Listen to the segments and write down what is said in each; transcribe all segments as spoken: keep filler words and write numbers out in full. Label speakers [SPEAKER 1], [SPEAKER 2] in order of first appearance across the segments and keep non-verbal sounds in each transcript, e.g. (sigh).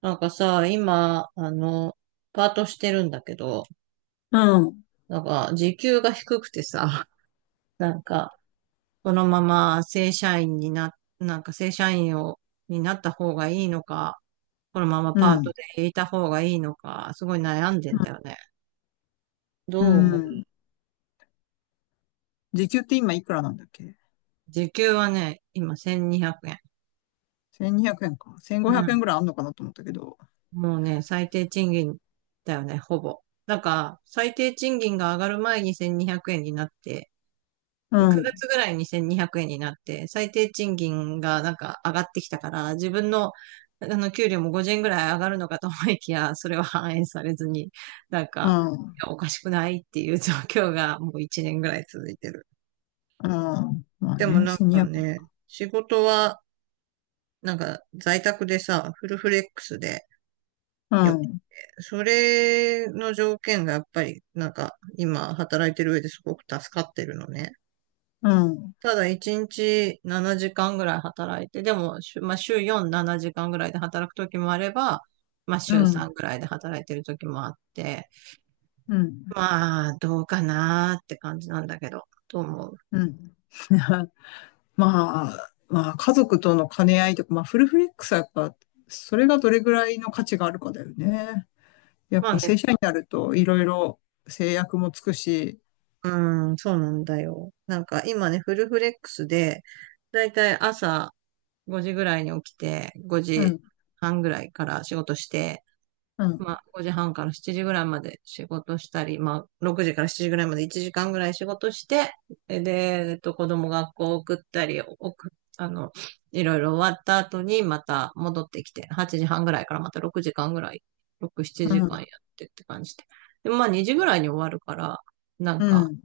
[SPEAKER 1] なんかさ、今、あの、パートしてるんだけど、
[SPEAKER 2] うん。
[SPEAKER 1] なんか、時給が低くてさ、(laughs) なんか、このまま正社員にな、なんか正社員を、になった方がいいのか、このまま
[SPEAKER 2] う
[SPEAKER 1] パート
[SPEAKER 2] ん。
[SPEAKER 1] でいた方がいいのか、すごい悩んで
[SPEAKER 2] うん。
[SPEAKER 1] んだよね。
[SPEAKER 2] う
[SPEAKER 1] どう思
[SPEAKER 2] ん。
[SPEAKER 1] う？
[SPEAKER 2] 時給って今いくらなんだっけ？
[SPEAKER 1] 時給はね、今せんにひゃくえん。
[SPEAKER 2] せんにひゃく 円か。1500
[SPEAKER 1] うん。
[SPEAKER 2] 円ぐらいあんのかなと思ったけど。
[SPEAKER 1] もうね、最低賃金だよね、ほぼ。だから、最低賃金が上がる前にせんにひゃくえんにひゃくえんになって、
[SPEAKER 2] う
[SPEAKER 1] 9
[SPEAKER 2] ん。
[SPEAKER 1] 月ぐらいにに ぜろ ぜろえんになって、最低賃金がなんか上がってきたから、自分の、あの、給料もごじゅうえんぐらい上がるのかと思いきや、それは反映されずに、なん
[SPEAKER 2] う
[SPEAKER 1] か、
[SPEAKER 2] ん。うん。
[SPEAKER 1] いやおかしくないっていう状況がもういちねんぐらい続いてる。
[SPEAKER 2] まあ
[SPEAKER 1] でも
[SPEAKER 2] ね、
[SPEAKER 1] なんか
[SPEAKER 2] せんにひゃく。
[SPEAKER 1] ね、仕事は、なんか在宅でさ、フルフレックスで
[SPEAKER 2] う
[SPEAKER 1] よくて、
[SPEAKER 2] ん。
[SPEAKER 1] それの条件がやっぱり、なんか今働いてる上ですごく助かってるのね。
[SPEAKER 2] うん。
[SPEAKER 1] ただ一日ななじかんぐらい働いて、でも、週まあ、週よん、ななじかんぐらいで働く時もあれば、まあ、
[SPEAKER 2] う
[SPEAKER 1] 週
[SPEAKER 2] ん。
[SPEAKER 1] さんぐらいで働いてる時もあって、
[SPEAKER 2] うん。
[SPEAKER 1] まあ、どうかなーって感じなんだけど、と思う。
[SPEAKER 2] うん。まあ、まあ、家族との兼ね合いとか、まあ、フルフレックスはやっぱ、それがどれぐらいの価値があるかだよね。やっ
[SPEAKER 1] まあ
[SPEAKER 2] ぱ
[SPEAKER 1] ね、
[SPEAKER 2] 正社員になると、いろいろ制約もつくし、
[SPEAKER 1] うん、そうなんだよ。なんか今ね、フルフレックスで、だいたい朝ごじぐらいに起きて、
[SPEAKER 2] う
[SPEAKER 1] 5
[SPEAKER 2] ん、
[SPEAKER 1] 時半ぐらいから仕事して、
[SPEAKER 2] う
[SPEAKER 1] ま
[SPEAKER 2] ん、
[SPEAKER 1] あ、ごじはんからしちじぐらいまで仕事したり、まあ、ろくじからしちじぐらいまでいちじかんぐらい仕事して、で、でえっと、子供学校送ったり、送っあの、いろいろ終わった後にまた戻ってきて、はちじはんぐらいからまたろくじかんぐらい、ろく、7
[SPEAKER 2] うん、
[SPEAKER 1] 時間やってって感じで。で、まあにじぐらいに終わるから、なん
[SPEAKER 2] う
[SPEAKER 1] か
[SPEAKER 2] ん。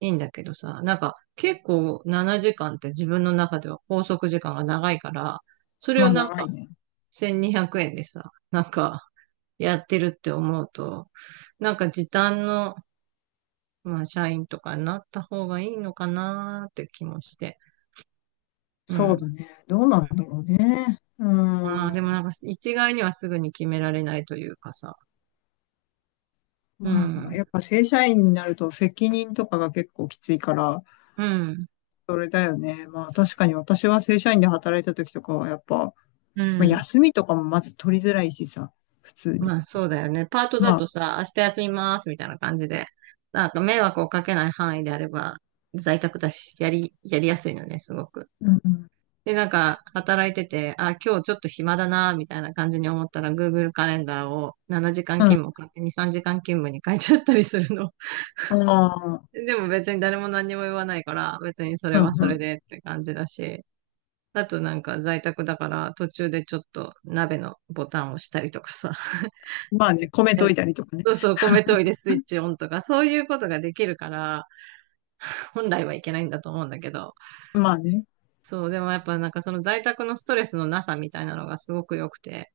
[SPEAKER 1] いいんだけどさ、なんか結構ななじかんって自分の中では拘束時間が長いから、それ
[SPEAKER 2] ま
[SPEAKER 1] を
[SPEAKER 2] あ、
[SPEAKER 1] なん
[SPEAKER 2] 長い
[SPEAKER 1] か
[SPEAKER 2] ね。
[SPEAKER 1] せんにひゃくえんでさ、なんかやってるって思うと、なんか時短の、まあ、社員とかになった方がいいのかなーって気もして。う
[SPEAKER 2] そう
[SPEAKER 1] ん。
[SPEAKER 2] だね。どうなんだろうね。う
[SPEAKER 1] まあ、でも
[SPEAKER 2] ん。
[SPEAKER 1] なんか一概にはすぐに決められないというかさ。う
[SPEAKER 2] まあ、
[SPEAKER 1] ん。
[SPEAKER 2] やっぱ正社員になると責任とかが結構きついから、
[SPEAKER 1] うん。
[SPEAKER 2] それだよね。まあ確かに私は正社員で働いた時とかはやっぱ、
[SPEAKER 1] う
[SPEAKER 2] まあ、
[SPEAKER 1] ん。
[SPEAKER 2] 休みとかもまず取りづらいしさ、普通に。
[SPEAKER 1] まあ、そうだよね。パート
[SPEAKER 2] ま
[SPEAKER 1] だ
[SPEAKER 2] あ、
[SPEAKER 1] とさ、明日休みますみたいな感じで、なんか迷惑をかけない範囲であれば、在宅だし、やり、やりやすいのね、すごく。
[SPEAKER 2] うん。
[SPEAKER 1] で、なんか、働いてて、あ、今日ちょっと暇だな、みたいな感じに思ったら、グーグル カレンダーをななじかん
[SPEAKER 2] うん。
[SPEAKER 1] 勤務を勝手にさんじかん勤務に変えちゃったりするの。
[SPEAKER 2] ああ、
[SPEAKER 1] (laughs) でも別に誰も何にも言わないから、別にそれ
[SPEAKER 2] う
[SPEAKER 1] は
[SPEAKER 2] ん
[SPEAKER 1] そ
[SPEAKER 2] う
[SPEAKER 1] れ
[SPEAKER 2] ん。
[SPEAKER 1] でって感じだし、あとなんか在宅だから途中でちょっと鍋のボタンを押したりとかさ、(laughs)
[SPEAKER 2] まあね、米と
[SPEAKER 1] え
[SPEAKER 2] いたりとかね。
[SPEAKER 1] そうそう、米研いでスイッチオンとか、そういうことができるから、本来はいけないんだと思うんだけど、
[SPEAKER 2] まあね。
[SPEAKER 1] そう、でもやっぱなんかその在宅のストレスのなさみたいなのがすごく良くて、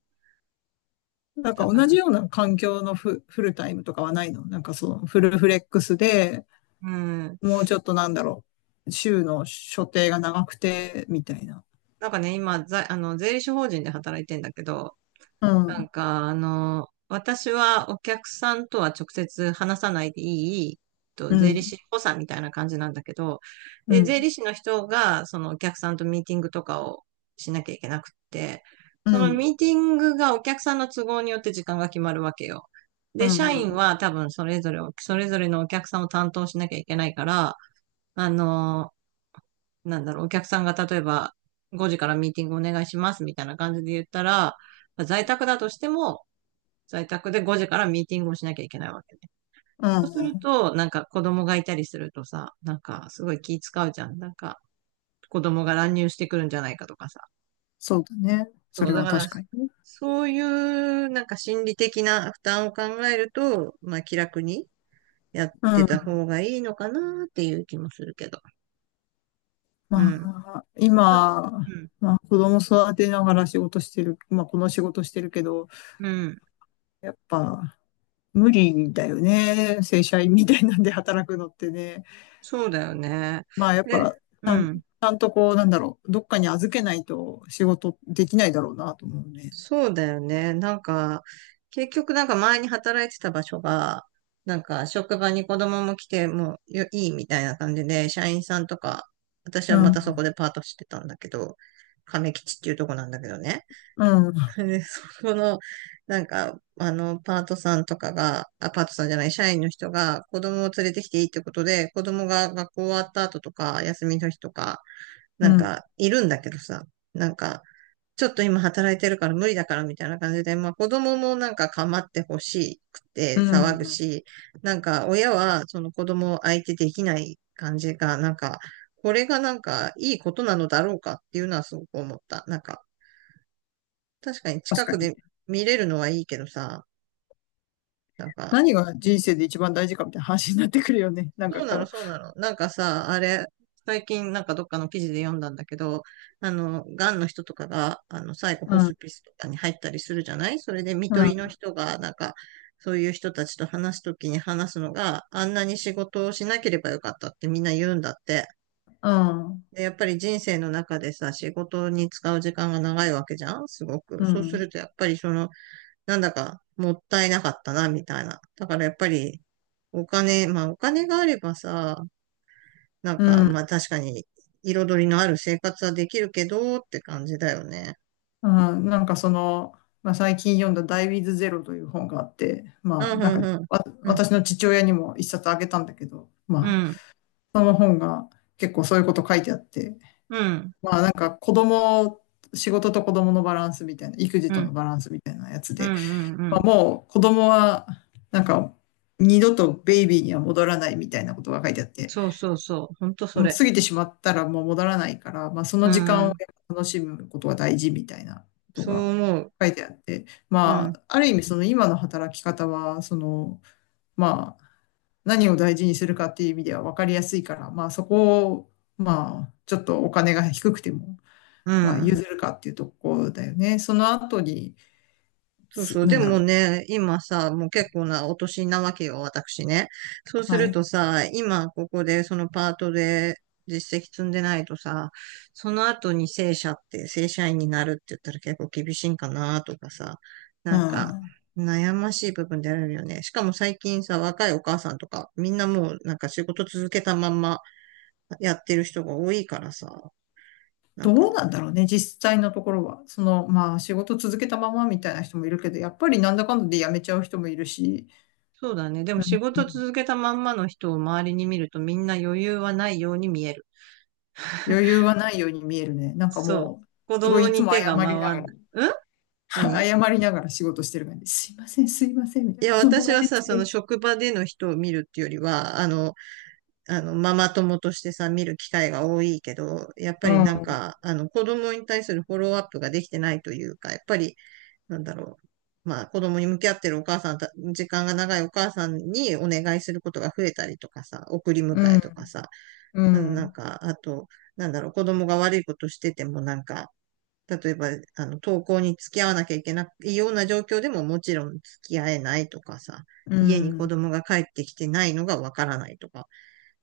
[SPEAKER 2] なん
[SPEAKER 1] だ
[SPEAKER 2] か
[SPEAKER 1] か
[SPEAKER 2] 同じ
[SPEAKER 1] ら
[SPEAKER 2] ような環境のフ、フルタイムとかはないのなんかそのフルフレックスで、
[SPEAKER 1] うん。
[SPEAKER 2] もうちょっとなんだろう、週の所定が長くて、みたいな。
[SPEAKER 1] なんかね、今、ざ、あの、税理士法人で働いてんだけど、
[SPEAKER 2] う
[SPEAKER 1] な
[SPEAKER 2] ん、
[SPEAKER 1] んか、あの、私はお客さんとは直接話さないでいい、
[SPEAKER 2] う
[SPEAKER 1] と、税理
[SPEAKER 2] ん、
[SPEAKER 1] 士補佐みたいな感じなんだけど、
[SPEAKER 2] う
[SPEAKER 1] で、税
[SPEAKER 2] ん、
[SPEAKER 1] 理士の人が、そのお客さんとミーティングとかをしなきゃいけなくって、
[SPEAKER 2] うん、
[SPEAKER 1] そ
[SPEAKER 2] う
[SPEAKER 1] の
[SPEAKER 2] ん、
[SPEAKER 1] ミーティングがお客さんの都合によって時間が決まるわけよ。
[SPEAKER 2] う
[SPEAKER 1] で、社員
[SPEAKER 2] ん、
[SPEAKER 1] は多分それぞれを、それぞれのお客さんを担当しなきゃいけないから、あの、なんだろう、お客さんが例えばごじからミーティングお願いしますみたいな感じで言ったら、在宅だとしても、在宅でごじからミーティングをしなきゃいけないわけね。
[SPEAKER 2] う
[SPEAKER 1] そう
[SPEAKER 2] ん、
[SPEAKER 1] す
[SPEAKER 2] う
[SPEAKER 1] る
[SPEAKER 2] ん。
[SPEAKER 1] と、なんか子供がいたりするとさ、なんかすごい気使うじゃん。なんか子供が乱入してくるんじゃないかとかさ。
[SPEAKER 2] そうだね。そ
[SPEAKER 1] そう、
[SPEAKER 2] れ
[SPEAKER 1] だ
[SPEAKER 2] は
[SPEAKER 1] から、
[SPEAKER 2] 確かにね。
[SPEAKER 1] そういうなんか心理的な負担を考えると、まあ気楽にやっ
[SPEAKER 2] う
[SPEAKER 1] てた
[SPEAKER 2] ん。
[SPEAKER 1] 方がいいのかなっていう気もするけど。
[SPEAKER 2] ま
[SPEAKER 1] うん。
[SPEAKER 2] あ、
[SPEAKER 1] だ
[SPEAKER 2] 今、
[SPEAKER 1] うん。
[SPEAKER 2] まあ、子供育てながら仕事してる、まあ、この仕事してるけど、
[SPEAKER 1] うん。
[SPEAKER 2] やっぱ、無理だよね。正社員みたいなんで働くのってね。
[SPEAKER 1] そうだよね。
[SPEAKER 2] まあ、やっ
[SPEAKER 1] で、
[SPEAKER 2] ぱ、ち
[SPEAKER 1] う
[SPEAKER 2] ゃん、ち
[SPEAKER 1] ん。
[SPEAKER 2] ゃんとこう、なんだろう、どっかに預けないと仕事できないだろうなと思うね。
[SPEAKER 1] そうだよね。なんか、結局なんか前に働いてた場所が、なんか職場に子供も来てもうよいいみたいな感じで、社員さんとか、私
[SPEAKER 2] う
[SPEAKER 1] はまたそこ
[SPEAKER 2] ん、
[SPEAKER 1] でパートしてたんだけど、亀吉っていうとこなんだけどね。
[SPEAKER 2] うん。
[SPEAKER 1] で、そこの、なんか、あの、パートさんとかが、あ、パートさんじゃない、社員の人が子供を連れてきていいってことで、子供が学校終わった後とか、休みの日とか、
[SPEAKER 2] う
[SPEAKER 1] なん
[SPEAKER 2] ん。
[SPEAKER 1] か、いるんだけどさ、なんか、ちょっと今働いてるから無理だからみたいな感じで、まあ子供もなんか構ってほしく
[SPEAKER 2] う
[SPEAKER 1] て騒ぐ
[SPEAKER 2] ん。
[SPEAKER 1] し、なんか親はその子供を相手できない感じが、なんか、これがなんかいいことなのだろうかっていうのはすごく思った。なんか、確かに
[SPEAKER 2] 確
[SPEAKER 1] 近
[SPEAKER 2] か
[SPEAKER 1] く
[SPEAKER 2] に。
[SPEAKER 1] で見れるのはいいけどさ、なんか
[SPEAKER 2] 何が人生で一番大事かみたいな話になってくるよね。(laughs) なんか
[SPEAKER 1] そうなの、
[SPEAKER 2] こ
[SPEAKER 1] そうなの。なんかさ、あれ、最近なんかどっかの記事で読んだんだけど、あの、がんの人とかが、あの、最後
[SPEAKER 2] う。
[SPEAKER 1] ホ
[SPEAKER 2] うん。
[SPEAKER 1] スピスとかに入ったりするじゃないそれで、看
[SPEAKER 2] う
[SPEAKER 1] 取りの
[SPEAKER 2] ん。
[SPEAKER 1] 人が、なんか、そういう人たちと話すときに話すのが、あんなに仕事をしなければよかったってみんな言うんだって。
[SPEAKER 2] うん。
[SPEAKER 1] で、やっぱり人生の中でさ、仕事に使う時間が長いわけじゃんすご
[SPEAKER 2] う
[SPEAKER 1] く。そうす
[SPEAKER 2] ん。
[SPEAKER 1] ると、やっぱりその、なんだか、もったいなかったな、みたいな。だからやっぱり、お金、まあお金があればさ、なんか、
[SPEAKER 2] うん。
[SPEAKER 1] まあ確かに、彩りのある生活はできるけど、って感じだよね。
[SPEAKER 2] うん。なんかその、まあ、最近読んだダイ・ウィズ・ゼロという本があって、まあ
[SPEAKER 1] うん、
[SPEAKER 2] なん
[SPEAKER 1] う
[SPEAKER 2] か
[SPEAKER 1] ん、
[SPEAKER 2] わ
[SPEAKER 1] うん。
[SPEAKER 2] 私の父親にも一冊あげたんだけど、
[SPEAKER 1] う
[SPEAKER 2] まあ
[SPEAKER 1] ん、
[SPEAKER 2] その本が結構そういうこと書いてあって、
[SPEAKER 1] うん、
[SPEAKER 2] まあなんか子供、仕事と子供のバランスみたいな、育児
[SPEAKER 1] うん、う
[SPEAKER 2] と
[SPEAKER 1] ん、
[SPEAKER 2] のバランスみたいなやつ
[SPEAKER 1] うん、
[SPEAKER 2] で、
[SPEAKER 1] うん。う
[SPEAKER 2] まあ
[SPEAKER 1] ん
[SPEAKER 2] もう子供は、なんか、二度とベイビーには戻らないみたいなことが書いてあって、
[SPEAKER 1] そうそうそう。ほんとそ
[SPEAKER 2] もう
[SPEAKER 1] れ。
[SPEAKER 2] 過ぎてしまったらもう戻らないから、まあその
[SPEAKER 1] う
[SPEAKER 2] 時間を
[SPEAKER 1] ん。
[SPEAKER 2] 楽しむことが大事みたいなこと
[SPEAKER 1] そう
[SPEAKER 2] が
[SPEAKER 1] 思う。
[SPEAKER 2] 書いてあって、
[SPEAKER 1] う
[SPEAKER 2] ま
[SPEAKER 1] ん、
[SPEAKER 2] あ、ある意味その今の働き方は、その、まあ、何を大事にするかっていう意味では分かりやすいから、まあそこを、まあ、ちょっとお金が低くても、
[SPEAKER 1] う
[SPEAKER 2] まあ
[SPEAKER 1] ん。
[SPEAKER 2] 譲るかっていうところだよね。その後に、
[SPEAKER 1] そうそ
[SPEAKER 2] す
[SPEAKER 1] う。
[SPEAKER 2] な
[SPEAKER 1] で
[SPEAKER 2] んだ
[SPEAKER 1] も
[SPEAKER 2] ろ
[SPEAKER 1] ね、今さ、もう結構なお年なわけよ、私ね。そう
[SPEAKER 2] う。
[SPEAKER 1] す
[SPEAKER 2] は
[SPEAKER 1] る
[SPEAKER 2] い。
[SPEAKER 1] とさ、今ここでそのパートで実績積んでないとさ、その後に正社って、正社員になるって言ったら結構厳しいんかなとかさ、
[SPEAKER 2] う
[SPEAKER 1] なんか
[SPEAKER 2] ん。
[SPEAKER 1] 悩ましい部分であるよね。しかも最近さ、若いお母さんとか、みんなもうなんか仕事続けたまんまやってる人が多いからさ、なん
[SPEAKER 2] どう
[SPEAKER 1] か
[SPEAKER 2] なんだろうね、実際のところは。その、まあ、仕事続けたままみたいな人もいるけど、やっぱりなんだかんだで辞めちゃう人もいるし、
[SPEAKER 1] そうだね。でも仕
[SPEAKER 2] う
[SPEAKER 1] 事
[SPEAKER 2] ん。
[SPEAKER 1] 続けたまんまの人を周りに見るとみんな余裕はないように見える。
[SPEAKER 2] 余裕はないように見えるね。なんか
[SPEAKER 1] そう。
[SPEAKER 2] もう、
[SPEAKER 1] 子
[SPEAKER 2] すご
[SPEAKER 1] 供
[SPEAKER 2] いいつ
[SPEAKER 1] に
[SPEAKER 2] も
[SPEAKER 1] 手
[SPEAKER 2] 謝
[SPEAKER 1] が
[SPEAKER 2] りな
[SPEAKER 1] 回
[SPEAKER 2] が
[SPEAKER 1] ん
[SPEAKER 2] ら、
[SPEAKER 1] ない。ん
[SPEAKER 2] (laughs)
[SPEAKER 1] 何
[SPEAKER 2] 謝りながら仕事してる感じ。すいません、すいません、みた
[SPEAKER 1] い
[SPEAKER 2] いな。
[SPEAKER 1] や、
[SPEAKER 2] 子供
[SPEAKER 1] 私
[SPEAKER 2] が
[SPEAKER 1] は
[SPEAKER 2] で
[SPEAKER 1] さ、
[SPEAKER 2] き
[SPEAKER 1] その
[SPEAKER 2] て。
[SPEAKER 1] 職場での人を見るっていうよりは、あの、あの、ママ友としてさ、見る機会が多いけど、やっぱ
[SPEAKER 2] う
[SPEAKER 1] りなん
[SPEAKER 2] ん、
[SPEAKER 1] か、あの、子供に対するフォローアップができてないというか、やっぱり、なんだろう。まあ、子供に向き合ってるお母さんた、時間が長いお母さんにお願いすることが増えたりとかさ、送り迎
[SPEAKER 2] う
[SPEAKER 1] え
[SPEAKER 2] ん、
[SPEAKER 1] とかさ、
[SPEAKER 2] う
[SPEAKER 1] うんなん
[SPEAKER 2] ん、
[SPEAKER 1] か、あと、なんだろう、子供が悪いことしててもなんか、例えば、あの、登校に付き合わなきゃいけないような状況でももちろん付き合えないとかさ、
[SPEAKER 2] う
[SPEAKER 1] 家に子
[SPEAKER 2] ん、
[SPEAKER 1] 供が帰ってきてないのがわからないとか、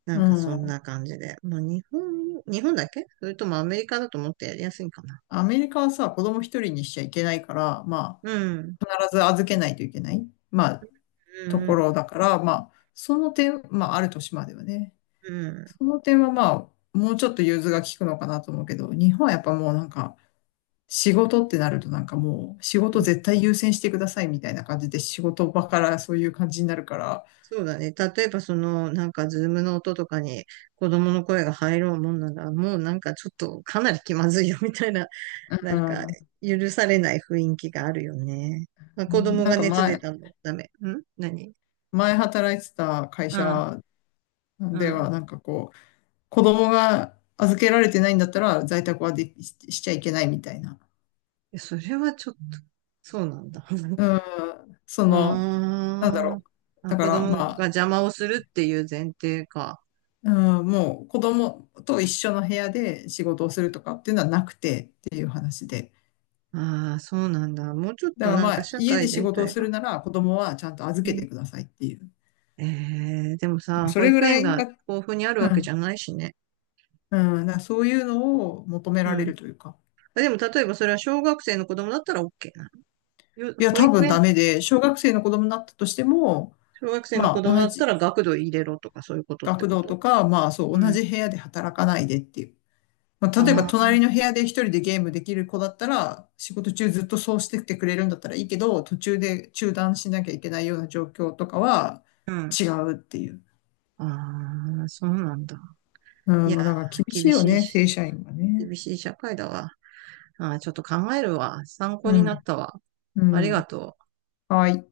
[SPEAKER 1] な
[SPEAKER 2] う
[SPEAKER 1] んかそん
[SPEAKER 2] ん。
[SPEAKER 1] な感じで。まあ日本、日本だっけそれともアメリカだと思ってやりやすいんかな。
[SPEAKER 2] アメリカはさ、子供一人にしちゃいけないから、ま
[SPEAKER 1] うん、
[SPEAKER 2] あ、必ず預けないといけない、まあ、
[SPEAKER 1] う
[SPEAKER 2] とこ
[SPEAKER 1] ん、
[SPEAKER 2] ろだから、まあ、その点、まあ、ある年まではね。
[SPEAKER 1] うん。
[SPEAKER 2] その点はまあ、もうちょっと融通が利くのかなと思うけど、日本はやっぱもうなんか、仕事ってなるとなんかもう、仕事絶対優先してくださいみたいな感じで、仕事場からそういう感じになるから、
[SPEAKER 1] そうだね。例えばその、なんかズームの音とかに子供の声が入ろうもんなら、もうなんかちょっとかなり気まずいよみたいなな
[SPEAKER 2] う
[SPEAKER 1] んか、
[SPEAKER 2] ん、
[SPEAKER 1] 許されない雰囲気があるよね。まあ、子供
[SPEAKER 2] な
[SPEAKER 1] が
[SPEAKER 2] んか
[SPEAKER 1] 熱出
[SPEAKER 2] 前、
[SPEAKER 1] たのダメ。ん何
[SPEAKER 2] 前働いてた会
[SPEAKER 1] うん、
[SPEAKER 2] 社
[SPEAKER 1] う
[SPEAKER 2] では
[SPEAKER 1] ん。
[SPEAKER 2] なんかこう、子供が預けられてないんだったら在宅はできししちゃいけないみたいな。
[SPEAKER 1] えそれはちょっと、そうなんだ。
[SPEAKER 2] うん、そ
[SPEAKER 1] (laughs)
[SPEAKER 2] の、なんだろ
[SPEAKER 1] あー
[SPEAKER 2] う。
[SPEAKER 1] あ、
[SPEAKER 2] だか
[SPEAKER 1] 子
[SPEAKER 2] らま
[SPEAKER 1] 供が
[SPEAKER 2] あ、
[SPEAKER 1] 邪魔をするっていう前提か。
[SPEAKER 2] うん、もう子供と一緒の部屋で仕事をするとかっていうのはなくてっていう話で。
[SPEAKER 1] ああ、そうなんだ。もうちょっ
[SPEAKER 2] だ
[SPEAKER 1] と
[SPEAKER 2] から
[SPEAKER 1] なん
[SPEAKER 2] ま
[SPEAKER 1] か
[SPEAKER 2] あ
[SPEAKER 1] 社
[SPEAKER 2] 家
[SPEAKER 1] 会
[SPEAKER 2] で仕
[SPEAKER 1] 全
[SPEAKER 2] 事を
[SPEAKER 1] 体
[SPEAKER 2] す
[SPEAKER 1] が。
[SPEAKER 2] るなら子供はちゃんと預
[SPEAKER 1] う
[SPEAKER 2] け
[SPEAKER 1] ん、
[SPEAKER 2] てくださいっていう。
[SPEAKER 1] えー、でもさ、
[SPEAKER 2] そ
[SPEAKER 1] 保
[SPEAKER 2] れぐ
[SPEAKER 1] 育
[SPEAKER 2] ら
[SPEAKER 1] 園
[SPEAKER 2] い
[SPEAKER 1] が
[SPEAKER 2] が、
[SPEAKER 1] 豊富にある
[SPEAKER 2] う
[SPEAKER 1] わけじ
[SPEAKER 2] ん、
[SPEAKER 1] ゃないしね。
[SPEAKER 2] うん、だからそういうのを求め
[SPEAKER 1] う
[SPEAKER 2] られ
[SPEAKER 1] ん。
[SPEAKER 2] るというか。
[SPEAKER 1] でも例えばそれは小学生の子供だったら オーケー なの？よ
[SPEAKER 2] いや、
[SPEAKER 1] 保
[SPEAKER 2] 多
[SPEAKER 1] 育
[SPEAKER 2] 分ダ
[SPEAKER 1] 園
[SPEAKER 2] メで、小学生の子供になったとしても、
[SPEAKER 1] 小学生の
[SPEAKER 2] ま
[SPEAKER 1] 子
[SPEAKER 2] あ
[SPEAKER 1] 供だ
[SPEAKER 2] 同
[SPEAKER 1] った
[SPEAKER 2] じ
[SPEAKER 1] ら学童入れろとかそういうことって
[SPEAKER 2] 学
[SPEAKER 1] こ
[SPEAKER 2] 童
[SPEAKER 1] と？
[SPEAKER 2] とか、まあそう
[SPEAKER 1] う
[SPEAKER 2] 同
[SPEAKER 1] ん。
[SPEAKER 2] じ部屋で働かないでっていう。まあ、例えば
[SPEAKER 1] ああ、
[SPEAKER 2] 隣の部屋で一人でゲームできる子だったら、仕事中ずっとそうしててくれるんだったらいいけど、途中で中断しなきゃいけないような状況とかは
[SPEAKER 1] うん。
[SPEAKER 2] 違うっていう。
[SPEAKER 1] ああ、そうなんだ。
[SPEAKER 2] う
[SPEAKER 1] い
[SPEAKER 2] ん、
[SPEAKER 1] や
[SPEAKER 2] まあだから厳
[SPEAKER 1] ー、
[SPEAKER 2] しい
[SPEAKER 1] 厳
[SPEAKER 2] よ
[SPEAKER 1] しい
[SPEAKER 2] ね、
[SPEAKER 1] し、
[SPEAKER 2] 正社員は
[SPEAKER 1] 厳
[SPEAKER 2] ね。
[SPEAKER 1] しい社会だわ。ああ、ちょっと考えるわ。参考
[SPEAKER 2] う
[SPEAKER 1] にな
[SPEAKER 2] ん、
[SPEAKER 1] ったわ。
[SPEAKER 2] う
[SPEAKER 1] あり
[SPEAKER 2] ん、
[SPEAKER 1] がとう。
[SPEAKER 2] はい。